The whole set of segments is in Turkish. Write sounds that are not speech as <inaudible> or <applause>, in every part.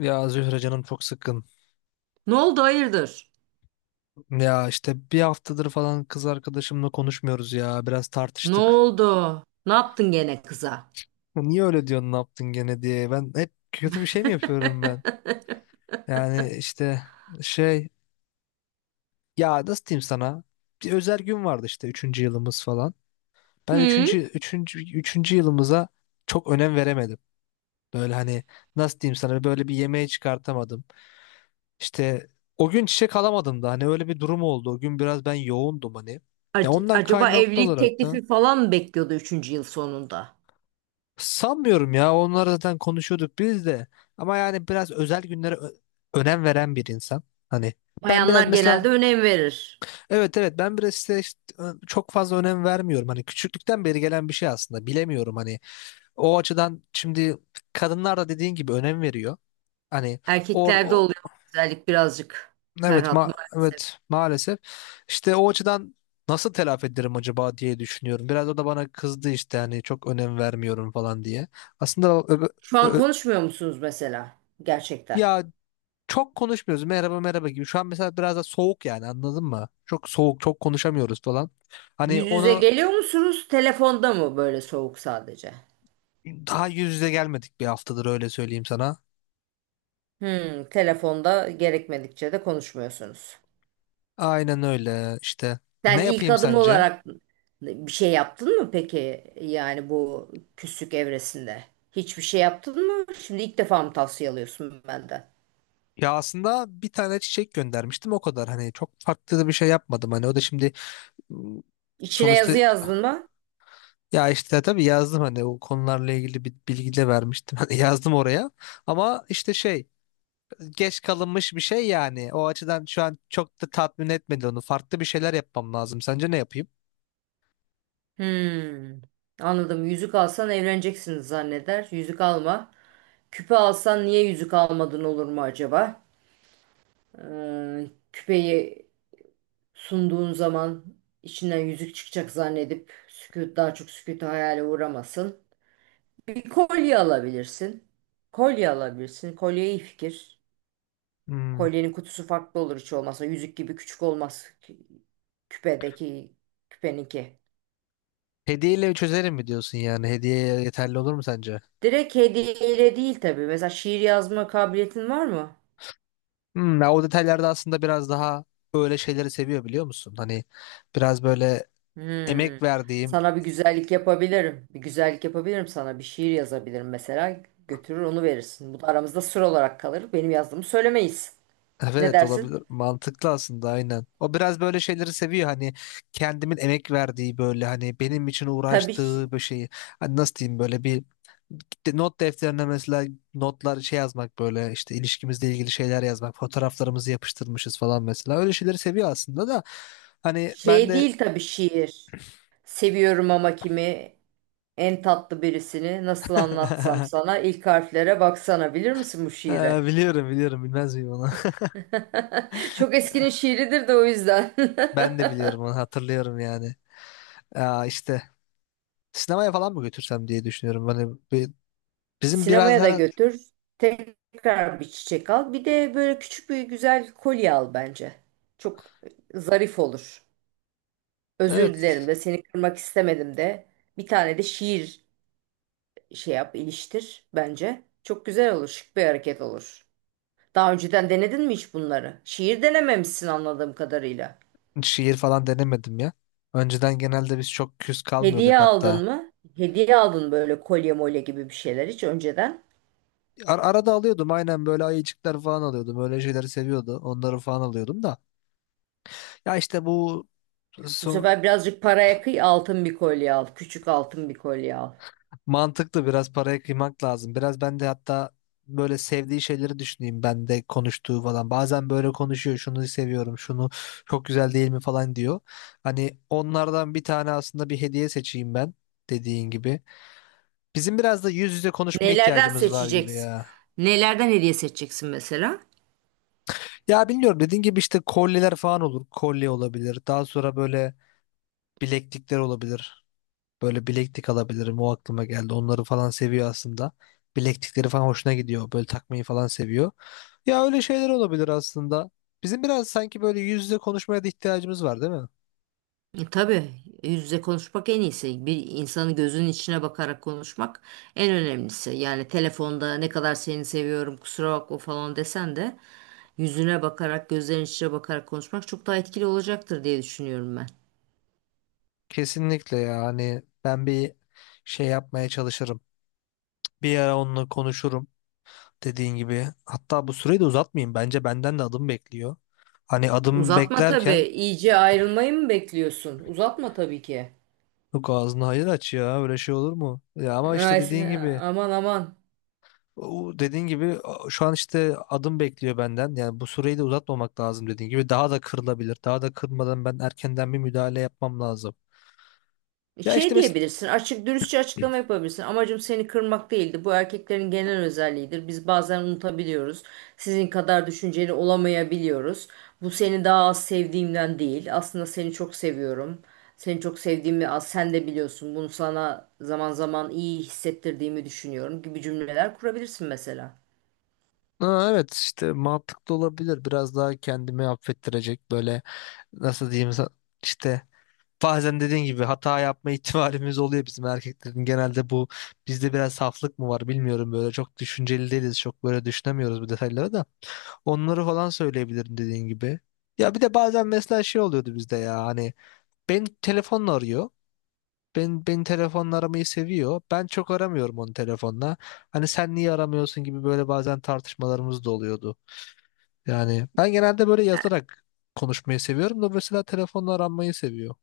Ya Zühre canım çok sıkkın. Ne oldu hayırdır? Ya işte bir haftadır falan kız arkadaşımla konuşmuyoruz ya. Biraz Ne tartıştık. oldu? Ne yaptın gene kıza? Ya niye öyle diyorsun ne yaptın gene diye. Ben hep kötü bir şey mi yapıyorum <laughs> ben? Yani işte şey, ya nasıl diyeyim sana? Bir özel gün vardı işte üçüncü yılımız falan. Ben Hı? üçüncü yılımıza çok önem veremedim. Böyle hani nasıl diyeyim sana, böyle bir yemeğe çıkartamadım. İşte o gün çiçek alamadım da, hani öyle bir durum oldu. O gün biraz ben yoğundum hani. Ya ondan Acaba kaynaklı evlilik olarak da teklifi falan mı bekliyordu üçüncü yıl sonunda? sanmıyorum ya. Onları zaten konuşuyorduk biz de. Ama yani biraz özel günlere önem veren bir insan. Hani ben biraz Bayanlar mesela genelde önem verir. evet evet, ben biraz işte çok fazla önem vermiyorum. Hani küçüklükten beri gelen bir şey aslında. Bilemiyorum hani, o açıdan şimdi kadınlar da dediğin gibi önem veriyor. Hani or Erkeklerde o- oluyor bu güzellik birazcık evet Ferhat maalesef. evet maalesef, işte o açıdan nasıl telafi ederim acaba diye düşünüyorum. Biraz o da bana kızdı işte, hani çok önem vermiyorum falan diye. Aslında ö- Şu an ö- konuşmuyor musunuz mesela? Gerçekten. Ya çok konuşmuyoruz. Merhaba merhaba gibi. Şu an mesela biraz da soğuk, yani anladın mı? Çok soğuk, çok konuşamıyoruz falan. Hani Yüz yüze onu geliyor musunuz? Telefonda mı böyle soğuk sadece? daha yüz yüze gelmedik bir haftadır, öyle söyleyeyim sana. Hmm, telefonda gerekmedikçe de konuşmuyorsunuz. Aynen öyle işte. Ne Sen ilk yapayım adım sence? olarak bir şey yaptın mı peki? Yani bu küslük evresinde. Hiçbir şey yaptın mı? Şimdi ilk defa mı tavsiye alıyorsun benden? Ya aslında bir tane çiçek göndermiştim, o kadar. Hani çok farklı da bir şey yapmadım. Hani o da şimdi ım, İçine sonuçta yazı yazdın mı? ya işte tabii yazdım, hani o konularla ilgili bir bilgi de vermiştim. <laughs> Hani yazdım oraya. Ama işte şey, geç kalınmış bir şey yani. O açıdan şu an çok da tatmin etmedi onu. Farklı bir şeyler yapmam lazım. Sence ne yapayım? Hmm. Anladım. Yüzük alsan evleneceksiniz zanneder. Yüzük alma. Küpe alsan niye yüzük almadın olur mu acaba? Küpeyi sunduğun zaman içinden yüzük çıkacak zannedip sükût daha çok sükûtu hayale uğramasın. Bir kolye alabilirsin. Kolye alabilirsin. Kolye iyi fikir. Hmm. Kolyenin kutusu farklı olur hiç olmazsa. Yüzük gibi küçük olmaz küpedeki küpeninki. Hediyeyle çözerim mi diyorsun yani? Hediye yeterli olur mu sence? Direkt hediyeyle değil tabii. Mesela şiir yazma kabiliyetin var mı? Hmm, ya o detaylarda aslında biraz daha öyle şeyleri seviyor, biliyor musun? Hani biraz böyle Hmm. emek verdiğim… Sana bir güzellik yapabilirim. Bir güzellik yapabilirim sana. Bir şiir yazabilirim mesela. Götürür onu verirsin. Bu da aramızda sır olarak kalır. Benim yazdığımı söylemeyiz. Ne Evet, dersin? olabilir. Mantıklı aslında, aynen. O biraz böyle şeyleri seviyor, hani kendimin emek verdiği, böyle hani benim için Tabii ş- uğraştığı bir şeyi. Hani nasıl diyeyim, böyle bir not defterine mesela notlar şey yazmak, böyle işte ilişkimizle ilgili şeyler yazmak, fotoğraflarımızı yapıştırmışız falan, mesela öyle şeyleri seviyor aslında da hani ben Şey de… değil tabii şiir. Seviyorum ama kimi en tatlı birisini nasıl anlatsam <laughs> sana ilk harflere baksana bilir misin bu şiiri? Biliyorum biliyorum, bilmez miyim onu. <laughs> Çok eskinin <laughs> şiiridir de o yüzden. <laughs> Ben de biliyorum onu, hatırlıyorum yani. Aa, işte sinemaya falan mı götürsem diye düşünüyorum hani, bizim biraz Sinemaya da her… götür. Tekrar bir çiçek al. Bir de böyle küçük bir güzel kolye al bence. Çok zarif olur. Özür Evet, dilerim de seni kırmak istemedim de. Bir tane de şiir şey yap, iliştir bence. Çok güzel olur, şık bir hareket olur. Daha önceden denedin mi hiç bunları? Şiir denememişsin anladığım kadarıyla. şiir falan denemedim ya. Önceden genelde biz çok küs Hediye kalmıyorduk hatta. aldın mı? Hediye aldın böyle kolye molye gibi bir şeyler hiç önceden. Arada alıyordum, aynen böyle ayıcıklar falan alıyordum. Öyle şeyleri seviyordu. Onları falan alıyordum da. Ya işte bu Bu son, sefer birazcık paraya kıy altın bir kolye al. Küçük altın bir kolye al. mantıklı biraz paraya kıymak lazım. Biraz ben de hatta böyle sevdiği şeyleri düşüneyim, ben de konuştuğu falan. Bazen böyle konuşuyor, şunu seviyorum şunu, çok güzel değil mi falan diyor. Hani onlardan bir tane aslında bir hediye seçeyim ben, dediğin gibi. Bizim biraz da yüz yüze konuşma Nelerden ihtiyacımız var gibi seçeceksin? ya. Nelerden hediye seçeceksin mesela? Ya bilmiyorum, dediğin gibi işte kolyeler falan olur. Kolye olabilir. Daha sonra böyle bileklikler olabilir. Böyle bileklik alabilirim. O aklıma geldi. Onları falan seviyor aslında. Bileklikleri falan hoşuna gidiyor. Böyle takmayı falan seviyor. Ya öyle şeyler olabilir aslında. Bizim biraz sanki böyle yüz yüze konuşmaya da ihtiyacımız var değil mi? Tabii yüz yüze konuşmak en iyisi. Bir insanın gözünün içine bakarak konuşmak en önemlisi. Yani telefonda ne kadar seni seviyorum kusura bakma falan desen de yüzüne bakarak gözlerinin içine bakarak konuşmak çok daha etkili olacaktır diye düşünüyorum ben. Kesinlikle ya. Hani ben bir şey yapmaya çalışırım. Bir ara onunla konuşurum dediğin gibi. Hatta bu süreyi de uzatmayayım. Bence benden de adım bekliyor. Hani adım Uzatma tabii. beklerken… İyice ayrılmayı mı bekliyorsun? Uzatma tabii ki. Yok ağzını hayır aç ya, öyle şey olur mu? Ya ama işte Ay, dediğin gibi, aman aman. Dediğin gibi şu an işte adım bekliyor benden. Yani bu süreyi de uzatmamak lazım dediğin gibi. Daha da kırılabilir. Daha da kırmadan ben erkenden bir müdahale yapmam lazım. Ya işte Şey mesela… diyebilirsin, açık dürüstçe açıklama yapabilirsin. Amacım seni kırmak değildi. Bu erkeklerin genel özelliğidir. Biz bazen unutabiliyoruz. Sizin kadar düşünceli olamayabiliyoruz. Bu seni daha az sevdiğimden değil. Aslında seni çok seviyorum. Seni çok sevdiğimi az sen de biliyorsun. Bunu sana zaman zaman iyi hissettirdiğimi düşünüyorum gibi cümleler kurabilirsin mesela. Ha, evet işte mantıklı olabilir. Biraz daha kendimi affettirecek, böyle nasıl diyeyim işte, bazen dediğin gibi hata yapma <laughs> ihtimalimiz oluyor bizim erkeklerin. Genelde bu, bizde biraz saflık mı var bilmiyorum, böyle çok düşünceli değiliz. Çok böyle düşünemiyoruz bu detayları da. Onları falan söyleyebilirim dediğin gibi. Ya bir de bazen mesela şey oluyordu bizde ya hani, ben telefonla arıyor. Ben telefonla aramayı seviyor. Ben çok aramıyorum onu telefonla. Hani sen niye aramıyorsun gibi, böyle bazen tartışmalarımız da oluyordu. Yani ben genelde böyle yazarak konuşmayı seviyorum da, mesela telefonla aranmayı seviyor.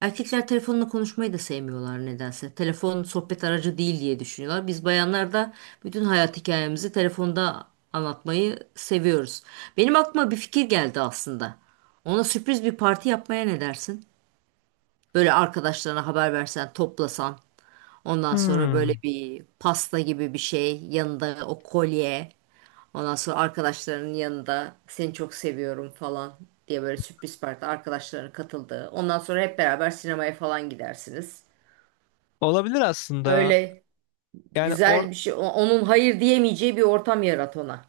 Erkekler telefonla konuşmayı da sevmiyorlar nedense. Telefon sohbet aracı değil diye düşünüyorlar. Biz bayanlar da bütün hayat hikayemizi telefonda anlatmayı seviyoruz. Benim aklıma bir fikir geldi aslında. Ona sürpriz bir parti yapmaya ne dersin? Böyle arkadaşlarına haber versen, toplasan. Ondan sonra böyle Hmm. bir pasta gibi bir şey, yanında o kolye. Ondan sonra arkadaşlarının yanında seni çok seviyorum falan diye böyle sürpriz parti arkadaşlarının katıldığı. Ondan sonra hep beraber sinemaya falan gidersiniz. Olabilir aslında. Öyle Yani or güzel bir şey. Onun hayır diyemeyeceği bir ortam yarat ona.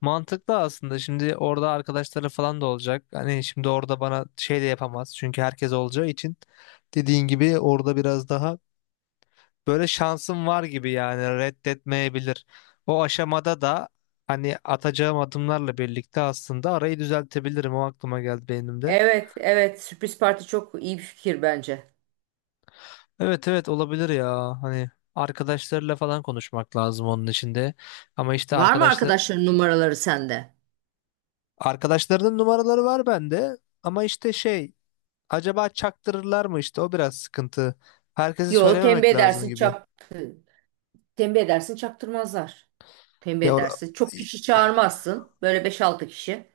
Mantıklı aslında. Şimdi orada arkadaşları falan da olacak. Hani şimdi orada bana şey de yapamaz. Çünkü herkes olacağı için dediğin gibi orada biraz daha böyle şansım var gibi, yani reddetmeyebilir. O aşamada da hani atacağım adımlarla birlikte aslında arayı düzeltebilirim. O aklıma geldi benim de. Evet, evet. Sürpriz parti çok iyi bir fikir bence. Evet evet, olabilir ya. Hani arkadaşlarıyla falan konuşmak lazım onun içinde. Ama işte Var mı arkadaşların numaraları sende? arkadaşlarının numaraları var bende. Ama işte şey, acaba çaktırırlar mı işte, o biraz sıkıntı. Herkese Yo, tembih söylememek lazım edersin gibi. çap. Tembih edersin çaktırmazlar. Tembih Ya or- edersin. Çok kişi çağırmazsın. Böyle beş altı kişi.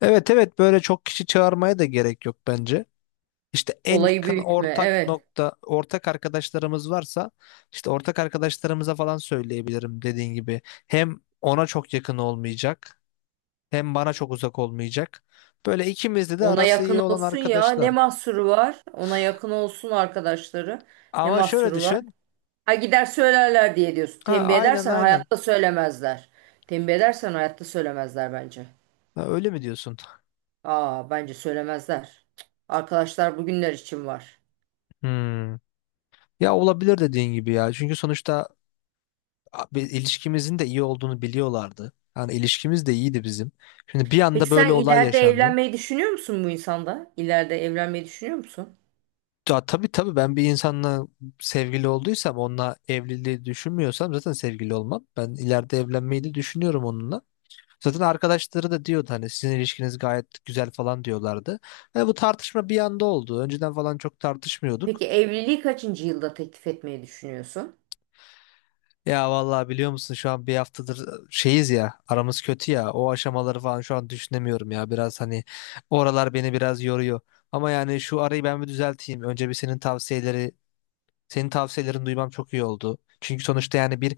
Evet evet, böyle çok kişi çağırmaya da gerek yok bence. İşte en Olayı yakın büyütme. Evet. Ortak arkadaşlarımız varsa işte ortak arkadaşlarımıza falan söyleyebilirim dediğin gibi. Hem ona çok yakın olmayacak, hem bana çok uzak olmayacak. Böyle ikimizde de Ona arası yakın iyi olan olsun ya. Ne arkadaşlar. mahsuru var? Ona yakın olsun arkadaşları. Ne Ama şöyle mahsuru var? düşün. Ha gider söylerler diye diyorsun. Ha Tembih aynen edersen aynen. hayatta söylemezler. Tembih edersen hayatta söylemezler bence. Ha, öyle mi diyorsun? Aa bence söylemezler. Arkadaşlar bugünler için var. Hmm. Ya olabilir dediğin gibi ya. Çünkü sonuçta bir ilişkimizin de iyi olduğunu biliyorlardı. Yani ilişkimiz de iyiydi bizim. Şimdi bir Peki anda böyle sen olay ileride yaşandı. evlenmeyi düşünüyor musun bu insanda? İleride evlenmeyi düşünüyor musun? Ya tabii tabii, ben bir insanla sevgili olduysam onunla evliliği düşünmüyorsam zaten sevgili olmam. Ben ileride evlenmeyi de düşünüyorum onunla. Zaten arkadaşları da diyordu hani sizin ilişkiniz gayet güzel falan diyorlardı. Ve bu tartışma bir anda oldu. Önceden falan çok tartışmıyorduk. Peki evliliği kaçıncı yılda teklif etmeyi düşünüyorsun? Ya vallahi biliyor musun, şu an bir haftadır şeyiz ya, aramız kötü ya, o aşamaları falan şu an düşünemiyorum ya, biraz hani oralar beni biraz yoruyor. Ama yani şu arayı ben bir düzelteyim. Önce bir senin tavsiyeleri Senin tavsiyelerini duymam çok iyi oldu. Çünkü sonuçta yani bir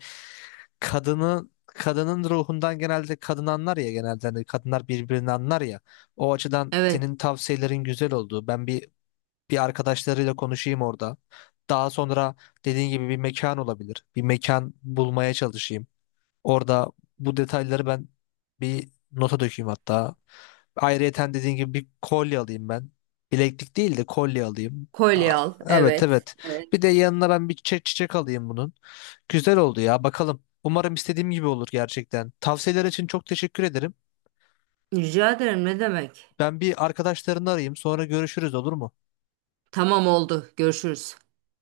kadının ruhundan genelde kadın anlar ya, genelde hani kadınlar birbirini anlar ya. O açıdan Evet. senin tavsiyelerin güzel oldu. Ben bir Bir arkadaşlarıyla konuşayım orada. Daha sonra dediğin gibi bir mekan olabilir. Bir mekan bulmaya çalışayım. Orada bu detayları ben bir nota dökeyim hatta. Ayrıyeten dediğin gibi bir kolye alayım ben. Bileklik değil de kolye alayım. Kolye Aa, al. evet Evet. evet. Bir Evet. de yanına ben bir çiçek alayım bunun. Güzel oldu ya, bakalım. Umarım istediğim gibi olur gerçekten. Tavsiyeler için çok teşekkür ederim. Rica ederim ne demek? Ben bir arkadaşlarını arayayım, sonra görüşürüz olur mu? Tamam oldu. Görüşürüz.